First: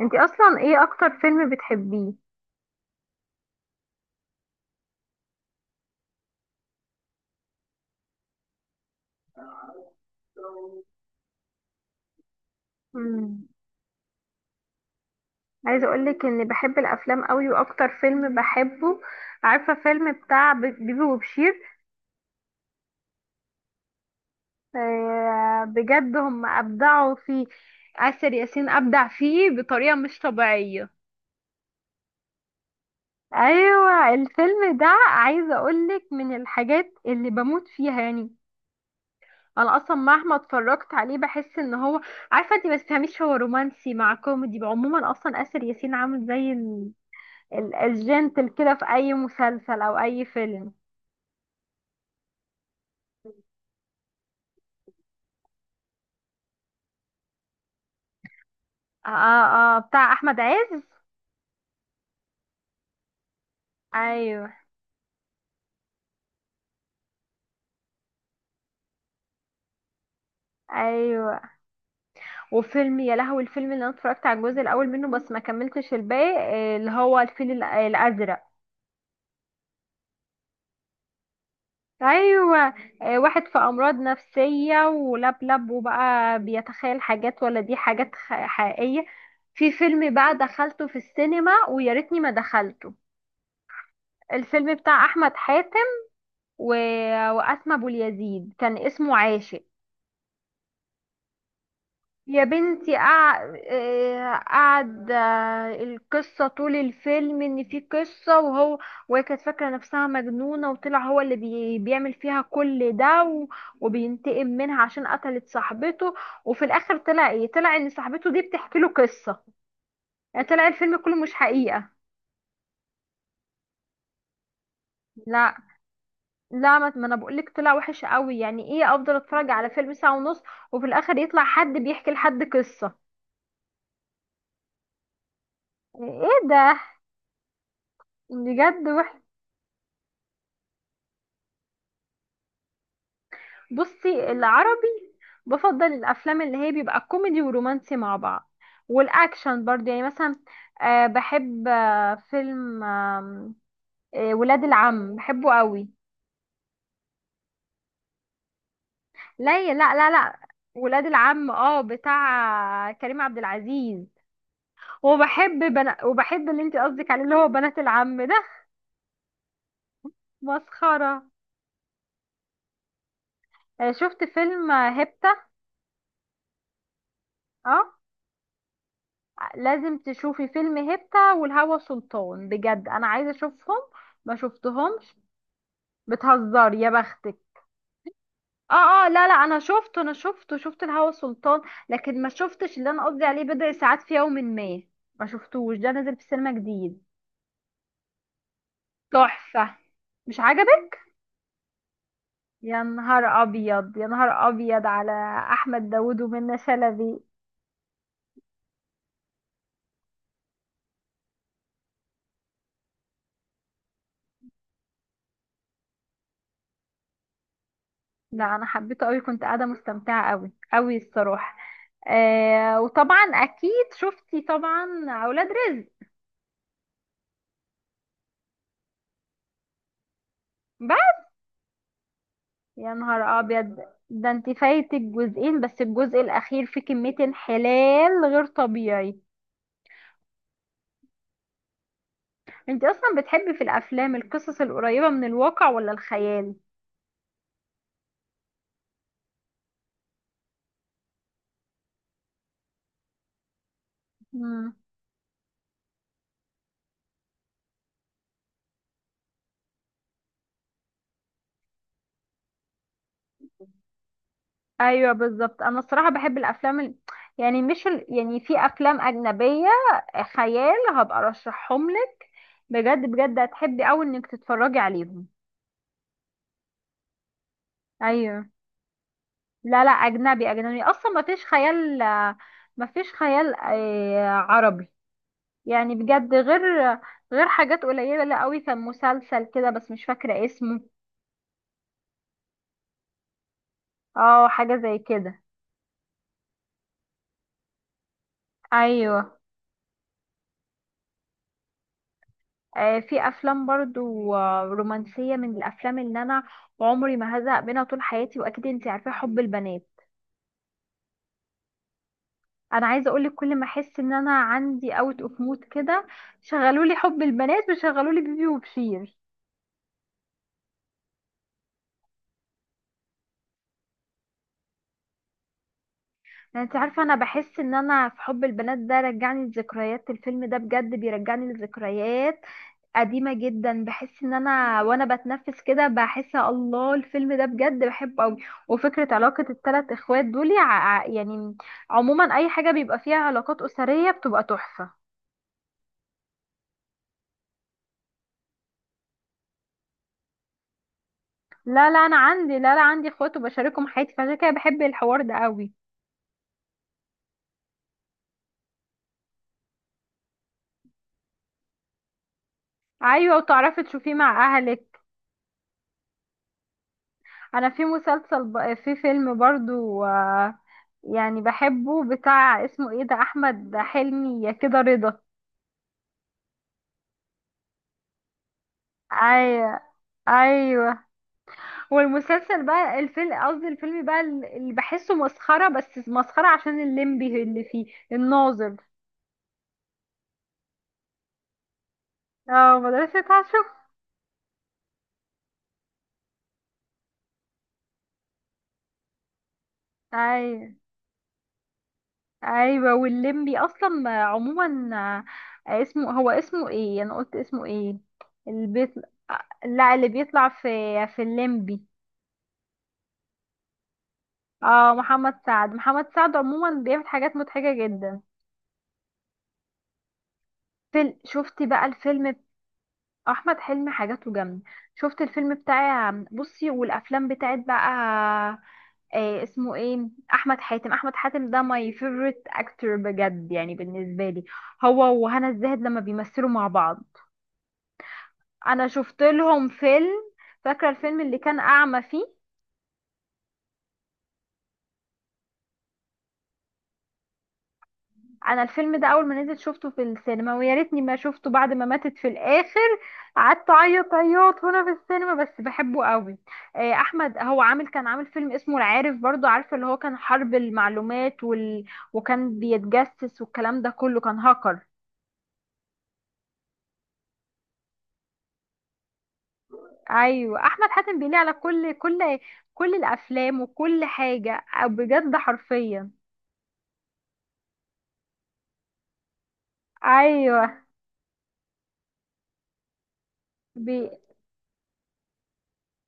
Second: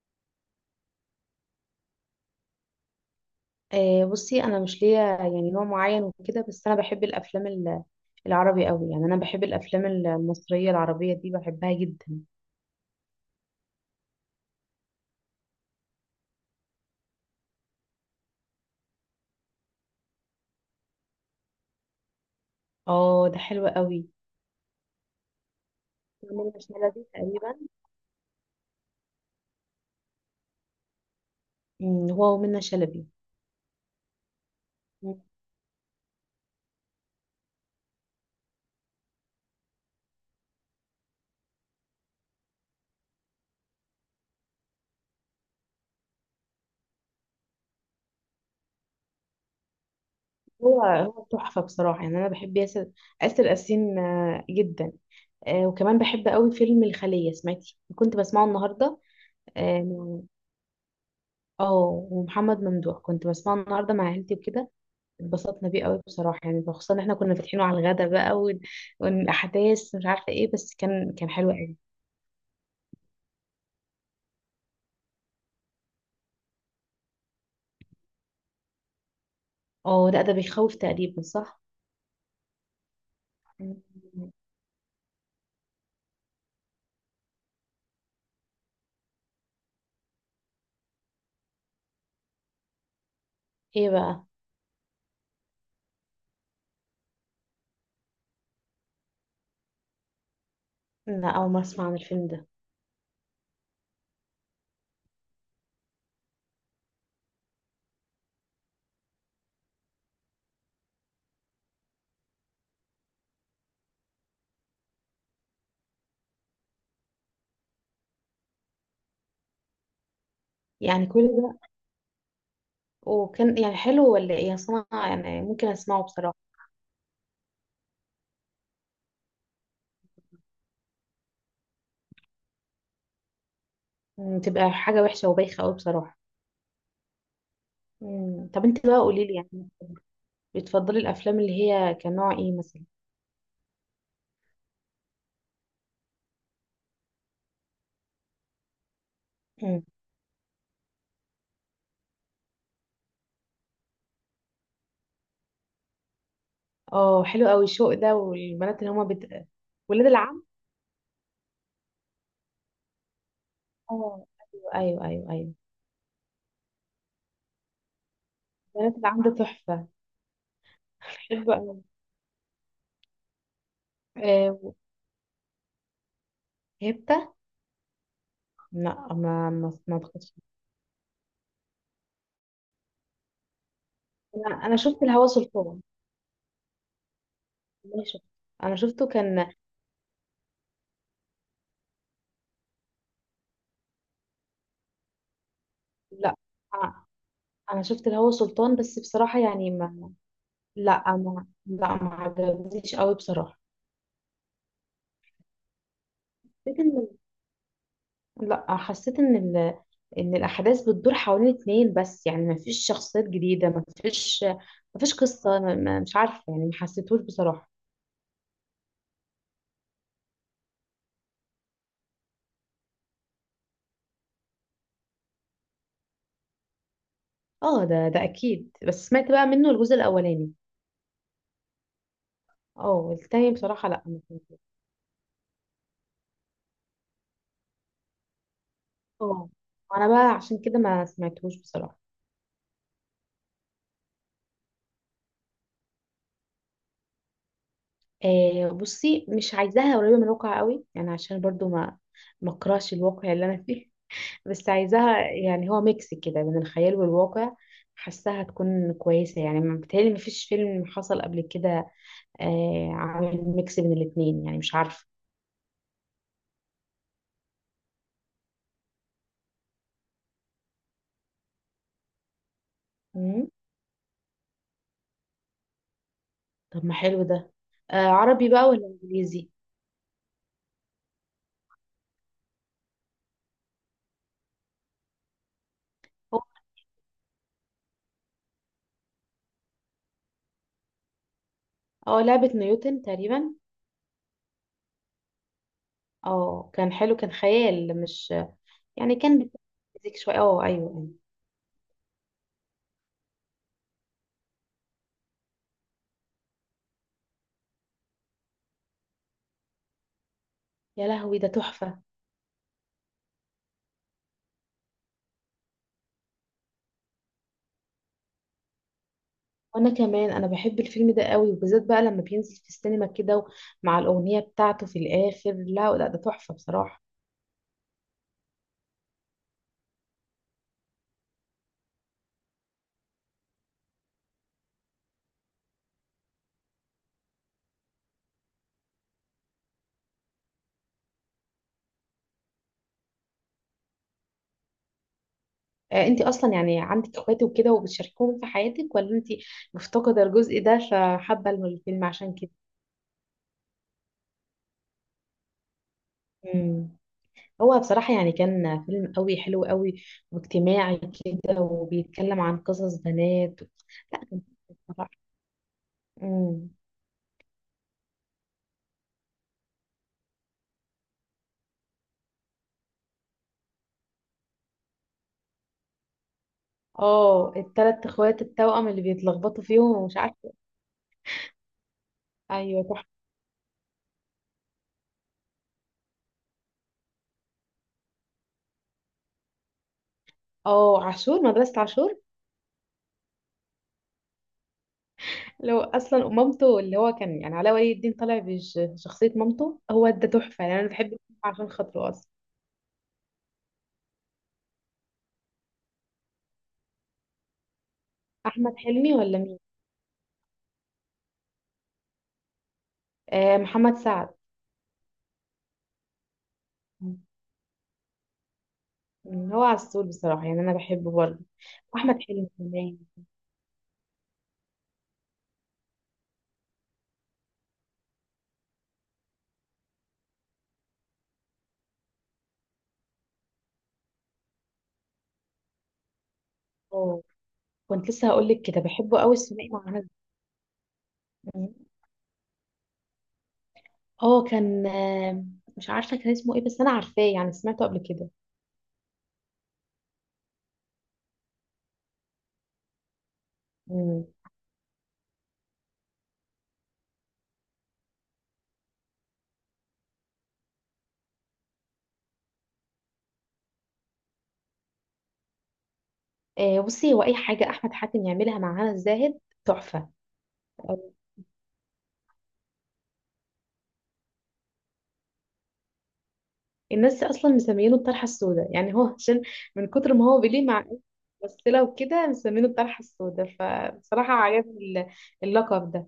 انتي اصلا ايه اكتر فيلم بتحبيه؟ بصي انا مش ليا يعني نوع معين وكده، بس انا بحب الافلام العربي قوي، يعني انا بحب الافلام المصريه العربيه دي بحبها جدا. مم. عايزه اقولك اني بحب الافلام قوي واكتر فيلم بحبه. عارفه فيلم بتاع بيبي وبشير. اه، ده حلو قوي. آه، بجد هم منة شلبي ابدعوا فيه. تقريبا. آسر ياسين ابدع فيه بطريقه مش طبيعيه. هو ومنة شلبي. ايوه، الفيلم ده مم، عايزه اقولك من الحاجات اللي بموت فيها يعني. انا اصلا مهما اتفرجت عليه بحس ان هو. عارفه انت ما تفهميش، هو رومانسي مع كوميدي، عموما اصلا اسر ياسين عامل زي الجنتل كده في اي مسلسل او اي فيلم. هو تحفه بصراحه، يعني انا بحب آسر ياسين. جدا. وكمان بحب قوي فيلم الخليه، سمعتي؟ كنت بسمعه النهارده. اه، اه، آه، بتاع اه. احمد عز. آه، ومحمد ممدوح كنت بسمعه النهارده مع عيلتي ايوه وكده. اتبسطنا بيه قوي بصراحة، يعني خصوصا ان احنا كنا فاتحينه على الغدا بقى، والاحداث مش عارفة ايه، بس كان ايوه. حلو قوي. وفيلم يا لهوي، الفيلم اللي انا اتفرجت على الجزء الاول منه بس ما كملتش الباقي، آه، اللي هو الفيل الازرق. اه، لا ده بيخوف تقريبا، صح؟ ايوه. آه، واحد في امراض مم. نفسيه ولاب لاب وبقى بيتخيل حاجات، ولا دي حاجات حقيقيه. في فيلم بقى دخلته في السينما ويا ريتني ما دخلته. ايه بقى؟ الفيلم بتاع احمد حاتم و... واسماء ابو اليزيد، كان اسمه عاشق. لا، اول مرة اسمع عن الفيلم يا ده. بنتي، قعد، القصة طول الفيلم ان في قصة، وهو وهي كانت فاكرة نفسها مجنونة، وطلع هو اللي بيعمل فيها كل ده وبينتقم منها عشان قتلت صاحبته. وفي الاخر طلع ايه؟ طلع ان صاحبته دي بتحكي له قصة، يعني طلع الفيلم يعني كله كل مش ده؟ حقيقة. وكان يعني حلو ولا ايه؟ اصل انا يعني لا، ممكن اسمعه بصراحة. لا، ما انا بقولك طلع وحش قوي، يعني ايه افضل اتفرج على فيلم ساعة ونص وفي الاخر يطلع حد بيحكي لحد قصة؟ تبقى حاجة وحشة وبايخة قوي بصراحة. ايه ده؟ مم. طب بجد. انت بقى قولي لي يعني بتفضلي الافلام اللي هي كان نوع ايه مثلا؟ بصي، العربي. بفضل الافلام اللي هي بيبقى كوميدي ورومانسي مع بعض، والاكشن مم. برضه يعني مثلا. بحب فيلم، آم، آه ولاد العم بحبه قوي. اه، حلو قوي الشوق ده والبنات اللي هما لا، لا، ولاد لا، لا. العم. ولاد العم، بتاع كريم عبد اه، العزيز. ايوه، ايوه، ايوه، ايوه. وبحب اللي انت قصدك عليه، اللي هو بنات العم ده، البنات اللي عنده تحفة. مسخرة. بحبه أوي. شفت فيلم، آه، هيبتا. هبتة. اه، لا، ما لازم أعتقدش. تشوفي فيلم هيبتا والهوى سلطان، بجد انا عايزة اشوفهم، ما أنا شفت شفتهمش. الهوى سلطان. بتهزر؟ يا بختك! والله شفت. اه، أنا شفته اه، لا، لا، كان. انا شفته شفت الهوى سلطان، لكن ما شفتش اللي انا قصدي عليه، بضع ساعات في يوم ما، ما شفتوش، ده نزل في لا. السينما جديد. آه، أنا شفت الهوى سلطان، بس بصراحة يعني تحفة. ما. مش عجبك؟ لا، ما يا عجبنيش قوي نهار بصراحة. ابيض، يا نهار ابيض على احمد داوود ومنى حسيت إن، شلبي. لا، حسيت إن إن الأحداث بتدور حوالين اتنين بس، يعني ما فيش شخصيات جديدة، ما فيش قصة، ما... ما مش عارفة يعني ما حسيتهوش بصراحة. لا، انا حبيته قوي، كنت قاعده مستمتعه قوي قوي الصراحه. وطبعا اكيد شفتي طبعا اولاد رزق. اه، ده أكيد، بس سمعت بقى منه الجزء الأولاني. يا اه، نهار التاني ابيض. بصراحة لا، ما ده انت فهمتوش. فايتك جزئين، بس الجزء الاخير فيه كمية انحلال غير طبيعي. اه، انا بقى عشان كده ما سمعتهوش بصراحة. انت اصلا بتحبي في الافلام القصص القريبة من الواقع ولا الخيال؟ بصي، مش عايزاها قريبة من الواقع قوي، يعني عشان برضو ما اكرهش الواقع اللي انا فيه. بس مم. عايزاها يعني هو ميكس كده بين الخيال والواقع، حاساها تكون كويسة. يعني بتهيألي ما فيش فيلم حصل قبل كده عامل ميكس بين الاتنين، يعني مش عارفة. ايوه بالظبط، انا الصراحة بحب الافلام يعني مش يعني في افلام اجنبية خيال، هبقى ارشحهم لك، بجد بجد مم. هتحبي اوي انك تتفرجي عليهم. طب ما حلو ده. عربي ايوه. بقى ولا انجليزي؟ لا، لا، اجنبي اجنبي اصلا ما فيش خيال، ما فيش خيال، عربي يعني، بجد، غير حاجات قليلة قوي، كان مسلسل كده بس مش فاكرة اسمه. اه، لعبة نيوتن تقريبا. اه، حاجة زي كده. اه، كان حلو كان خيال مش يعني، ايوه. كان بيتمزج شويه. اه، ايوه، ايوه. في افلام برضو، رومانسية، من الافلام اللي انا عمري ما هزهق منها طول حياتي، واكيد انتي عارفة حب البنات. يا لهوي ده تحفه. انا عايزة اقولك كل ما احس ان انا عندي اوت اوف مود كده، شغلولي حب البنات وشغلولي بيبي وبشير. وانا كمان انا بحب الفيلم ده قوي، وبالذات بقى لما بينزل في السينما كده مع الاغنيه بتاعته في الاخر، لا لا، ده تحفه يعني انت عارفة بصراحه. انا بحس ان انا في حب البنات ده رجعني لذكريات، الفيلم ده بجد بيرجعني لذكريات قديمة جدا، بحس ان انا وانا بتنفس كده، بحس الله، الفيلم ده بجد بحبه قوي. وفكرة علاقة الثلاث اخوات دول يعني، عموما اي حاجة بيبقى فيها علاقات اسرية بتبقى تحفة. انت اصلا يعني عندك اخواتي وكده وبتشاركوهم في حياتك، ولا انت مفتقده الجزء ده فحابه لا، لا، الفيلم انا عشان كده؟ عندي، لا، لا، عندي اخوات وبشاركهم حياتي، فعشان كده بحب الحوار ده قوي. مم. هو بصراحة يعني كان فيلم قوي، حلو قوي واجتماعي كده، وبيتكلم عن قصص ايوه، بنات. وتعرفي تشوفيه لا، كان مع حلو اهلك. بصراحة. مم. انا في فيلم برضو، يعني بحبه، بتاع اسمه ايه ده، احمد حلمي يا كده، رضا. اه، التلات اخوات التوأم اللي بيتلخبطوا ايوه، فيهم ومش عارفه إيه. ايوه، هو المسلسل ايوه، بقى تحفه. الفيلم قصدي، الفيلم بقى اللي بحسه مسخرة، بس مسخرة عشان الليمبي اللي فيه، الناظر. اه، عاشور، مدرسه عاشور. اه، مدرسة عشر. لو اصلا مامته اللي هو كان يعني علاء ولي الدين طالع بشخصيه مامته، هو ده تحفه أي. يعني، انا بحب الفيلم عشان خاطره اصلا. أيوة، والليمبي أصلا عموما، اسمه، هو اسمه ايه، أنا قلت اسمه ايه، اللي احمد بيطلع، حلمي ولا مين؟ لا، اللي بيطلع في الليمبي. آه، محمد سعد. اه، محمد سعد، محمد سعد عموما بيعمل حاجات مضحكة جدا. هو عسول بصراحه يعني، انا بحبه برضه. شفتي بقى احمد الفيلم حلمي كمان. أحمد حلمي، حاجاته جامدة. شفت الفيلم بتاع، بصي، والأفلام بتاعت بقى اسمه ايه، احمد حاتم، احمد حاتم ده ماي فيفورت اكتور، بجد يعني بالنسبه لي، هو وهنا الزاهد لما بيمثلوا مع بعض. اه، كنت لسه هقول لك كده، انا بحبه شفت قوي لهم الثنائي مع هنا. فيلم، فاكره الفيلم اللي كان مم. اعمى فيه؟ اه، كان مش عارفه كان اسمه ايه، بس انا عارفاه يعني، سمعته قبل كده. انا الفيلم ده اول ما نزل شفته في السينما ويا ريتني ما شفته، بعد ما ماتت في الاخر قعدت اعيط مم. عياط هنا في السينما، بس بحبه قوي. احمد هو كان عامل فيلم اسمه العارف برضو، عارفه، اللي هو كان حرب المعلومات وكان بيتجسس، والكلام ده كله، كان هاكر. بصي، هو اي حاجه احمد حاتم يعملها مع هنا الزاهد تحفه. ايوه، احمد حاتم بيليه على كل الافلام، وكل حاجه، بجد حرفيا. الناس اصلا مسمينه الطرحه السوداء، يعني هو عشان من كتر ما هو ايوه، بيليه مع ممثله وكده مسمينه الطرحه السوداء، بي فبصراحه عجبني ال- اللقب ده.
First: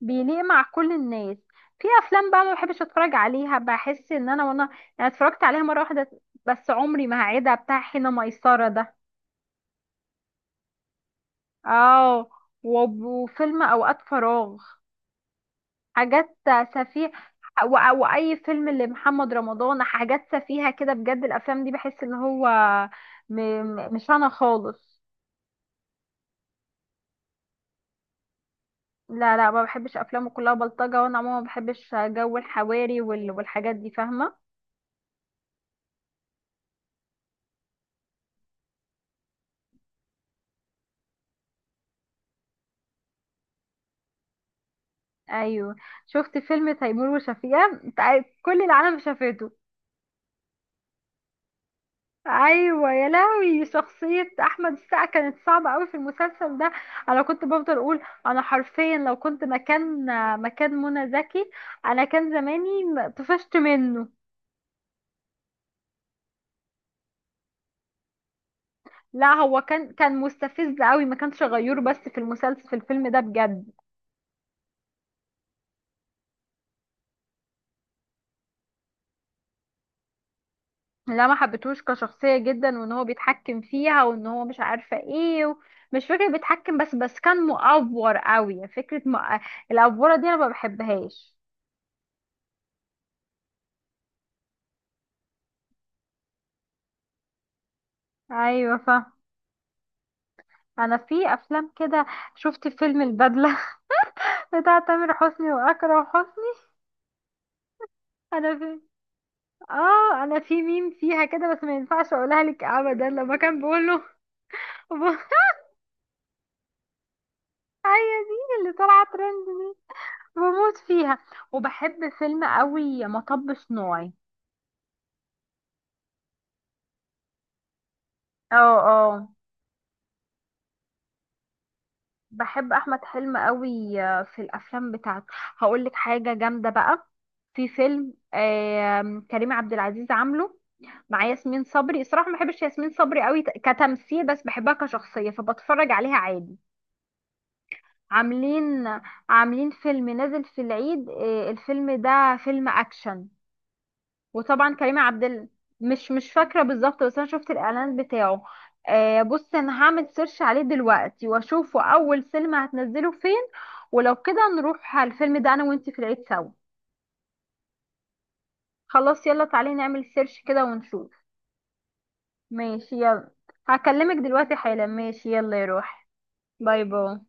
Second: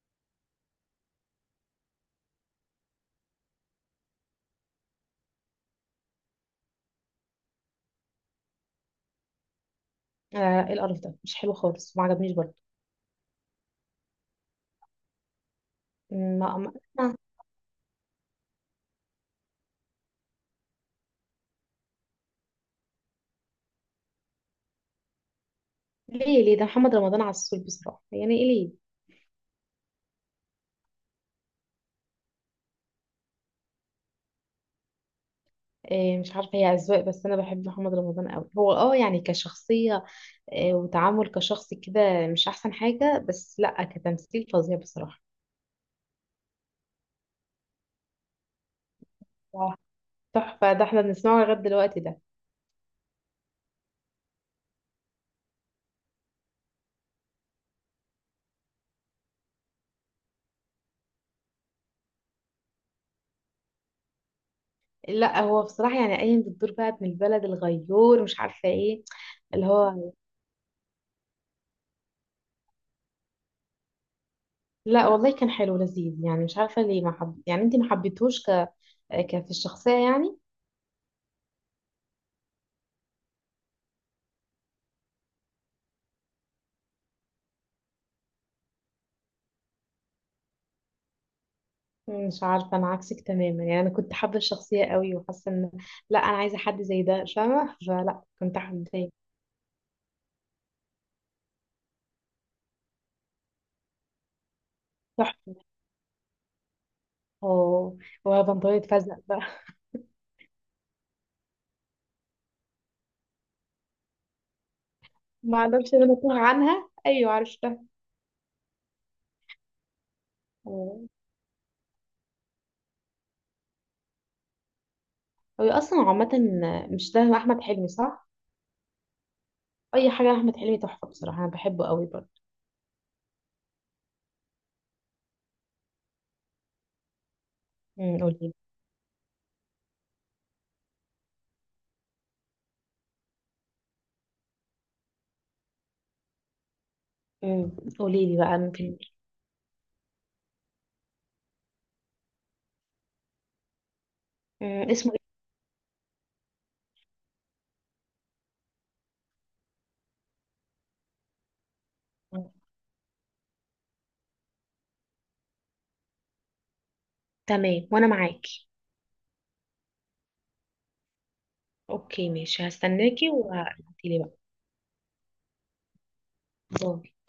بيليق مع كل الناس. في افلام بقى ما بحبش اتفرج عليها، بحس ان انا وانا يعني اتفرجت عليها مره واحده بس، عمري ما هعيدها، بتاع حين ميسره ده. آه، إيه القرف ده؟ مش حلو خالص، ما اه، عجبنيش برضه. وفيلم اوقات فراغ، حاجات ما ما سفيه، ما- واي فيلم لمحمد رمضان، حاجات سفيهه كده، بجد الافلام دي بحس ان هو مش انا خالص. ليه ليه ده؟ محمد رمضان عسول بصراحه، يعني ايه ليه؟ لا، لا، ما بحبش افلامه، كلها بلطجه، وانا عموما ما بحبش جو الحواري والحاجات دي، فاهمه. مش عارفه، هي اذواق، بس انا بحب محمد رمضان قوي، هو اه يعني كشخصيه وتعامل كشخص كده مش احسن حاجه، بس لا كتمثيل فظيع بصراحه. ايوه. شفت فيلم تيمور وشفيقة، كل العالم شافته. تحفة، ده احنا بنسمعه لغاية دلوقتي ده. ايوه يا لهوي، شخصيه احمد السقا كانت صعبه قوي في المسلسل ده، انا كنت بفضل اقول انا حرفيا لو كنت مكان، مكان منى زكي، انا كان زماني طفشت منه. لا، هو بصراحة يعني قايم بالدور بقى، ابن البلد الغيور مش عارفة ايه. لا، هو اللي كان هو، كان مستفز قوي، ما كانش غيور، بس في المسلسل، في الفيلم ده بجد. لا والله كان حلو لذيذ، يعني مش عارفة ليه ما حب... يعني انت ما حبيتهوش ك في الشخصية يعني؟ لا، ما حبيتهوش كشخصية جدا، وان هو بيتحكم فيها، وان هو مش عارفة ايه مش فكرة بيتحكم، بس كان مؤفور قوي، فكرة م... آه، الأفورة دي انا ما بحبهاش. مش عارفة، انا عكسك تماما، يعني انا كنت حابة الشخصية قوي، وحاسة ان، لا انا عايزة حد زي ده فاهمة، فلا كنت ايوه حابة. فاهمة. انا في افلام كده، شفت فيلم البدلة بتاع تامر حسني تحفة. واكرم حسني. اه، انا في وبنطلونة فزق بقى. اه انا في ميم فيها كده، بس ما ينفعش اقولها لك ابدا، لما كان بيقول له ما اعرفش إن انا تاه عنها، ايوه عرفتها. هي دي اللي طالعة ترند دي، بموت آه. فيها. وبحب فيلم قوي مطب صناعي. هو اصلا عامة، مش ده احمد حلمي صح؟ اه، اه، اي حاجه لاحمد حلمي تحفه بصراحه، انا بحبه قوي برضه. بحب احمد حلمي قوي، في الافلام بتاعته. هقول لك حاجه جامده بقى، في فيلم قولي لي. كريم عبد العزيز عامله مع ياسمين صبري، الصراحه ما بحبش ياسمين صبري قوي كتمثيل، بس بحبها كشخصيه فبتفرج عليها عادي. امم قولي لي بقى من عاملين فيلم. عاملين فيلم نازل في العيد، الفيلم ده فيلم اكشن، وطبعا كريم اسمه عبد مش فاكره بالظبط، بس انا شفت الاعلان بتاعه. بص، انا هعمل سيرش عليه دلوقتي واشوفه اول ايه؟ سينما هتنزله فين، ولو كده نروح على الفيلم ده انا وانتي في العيد سوا. تمام، وانا معاكي. خلاص، يلا تعالي نعمل سيرش كده ونشوف. اوكي، ماشي، ماشي، هستناكي يلا، وهتقولي هكلمك لي بقى. دلوقتي حالا. ماشي يلا يروح، باي، باي. باي.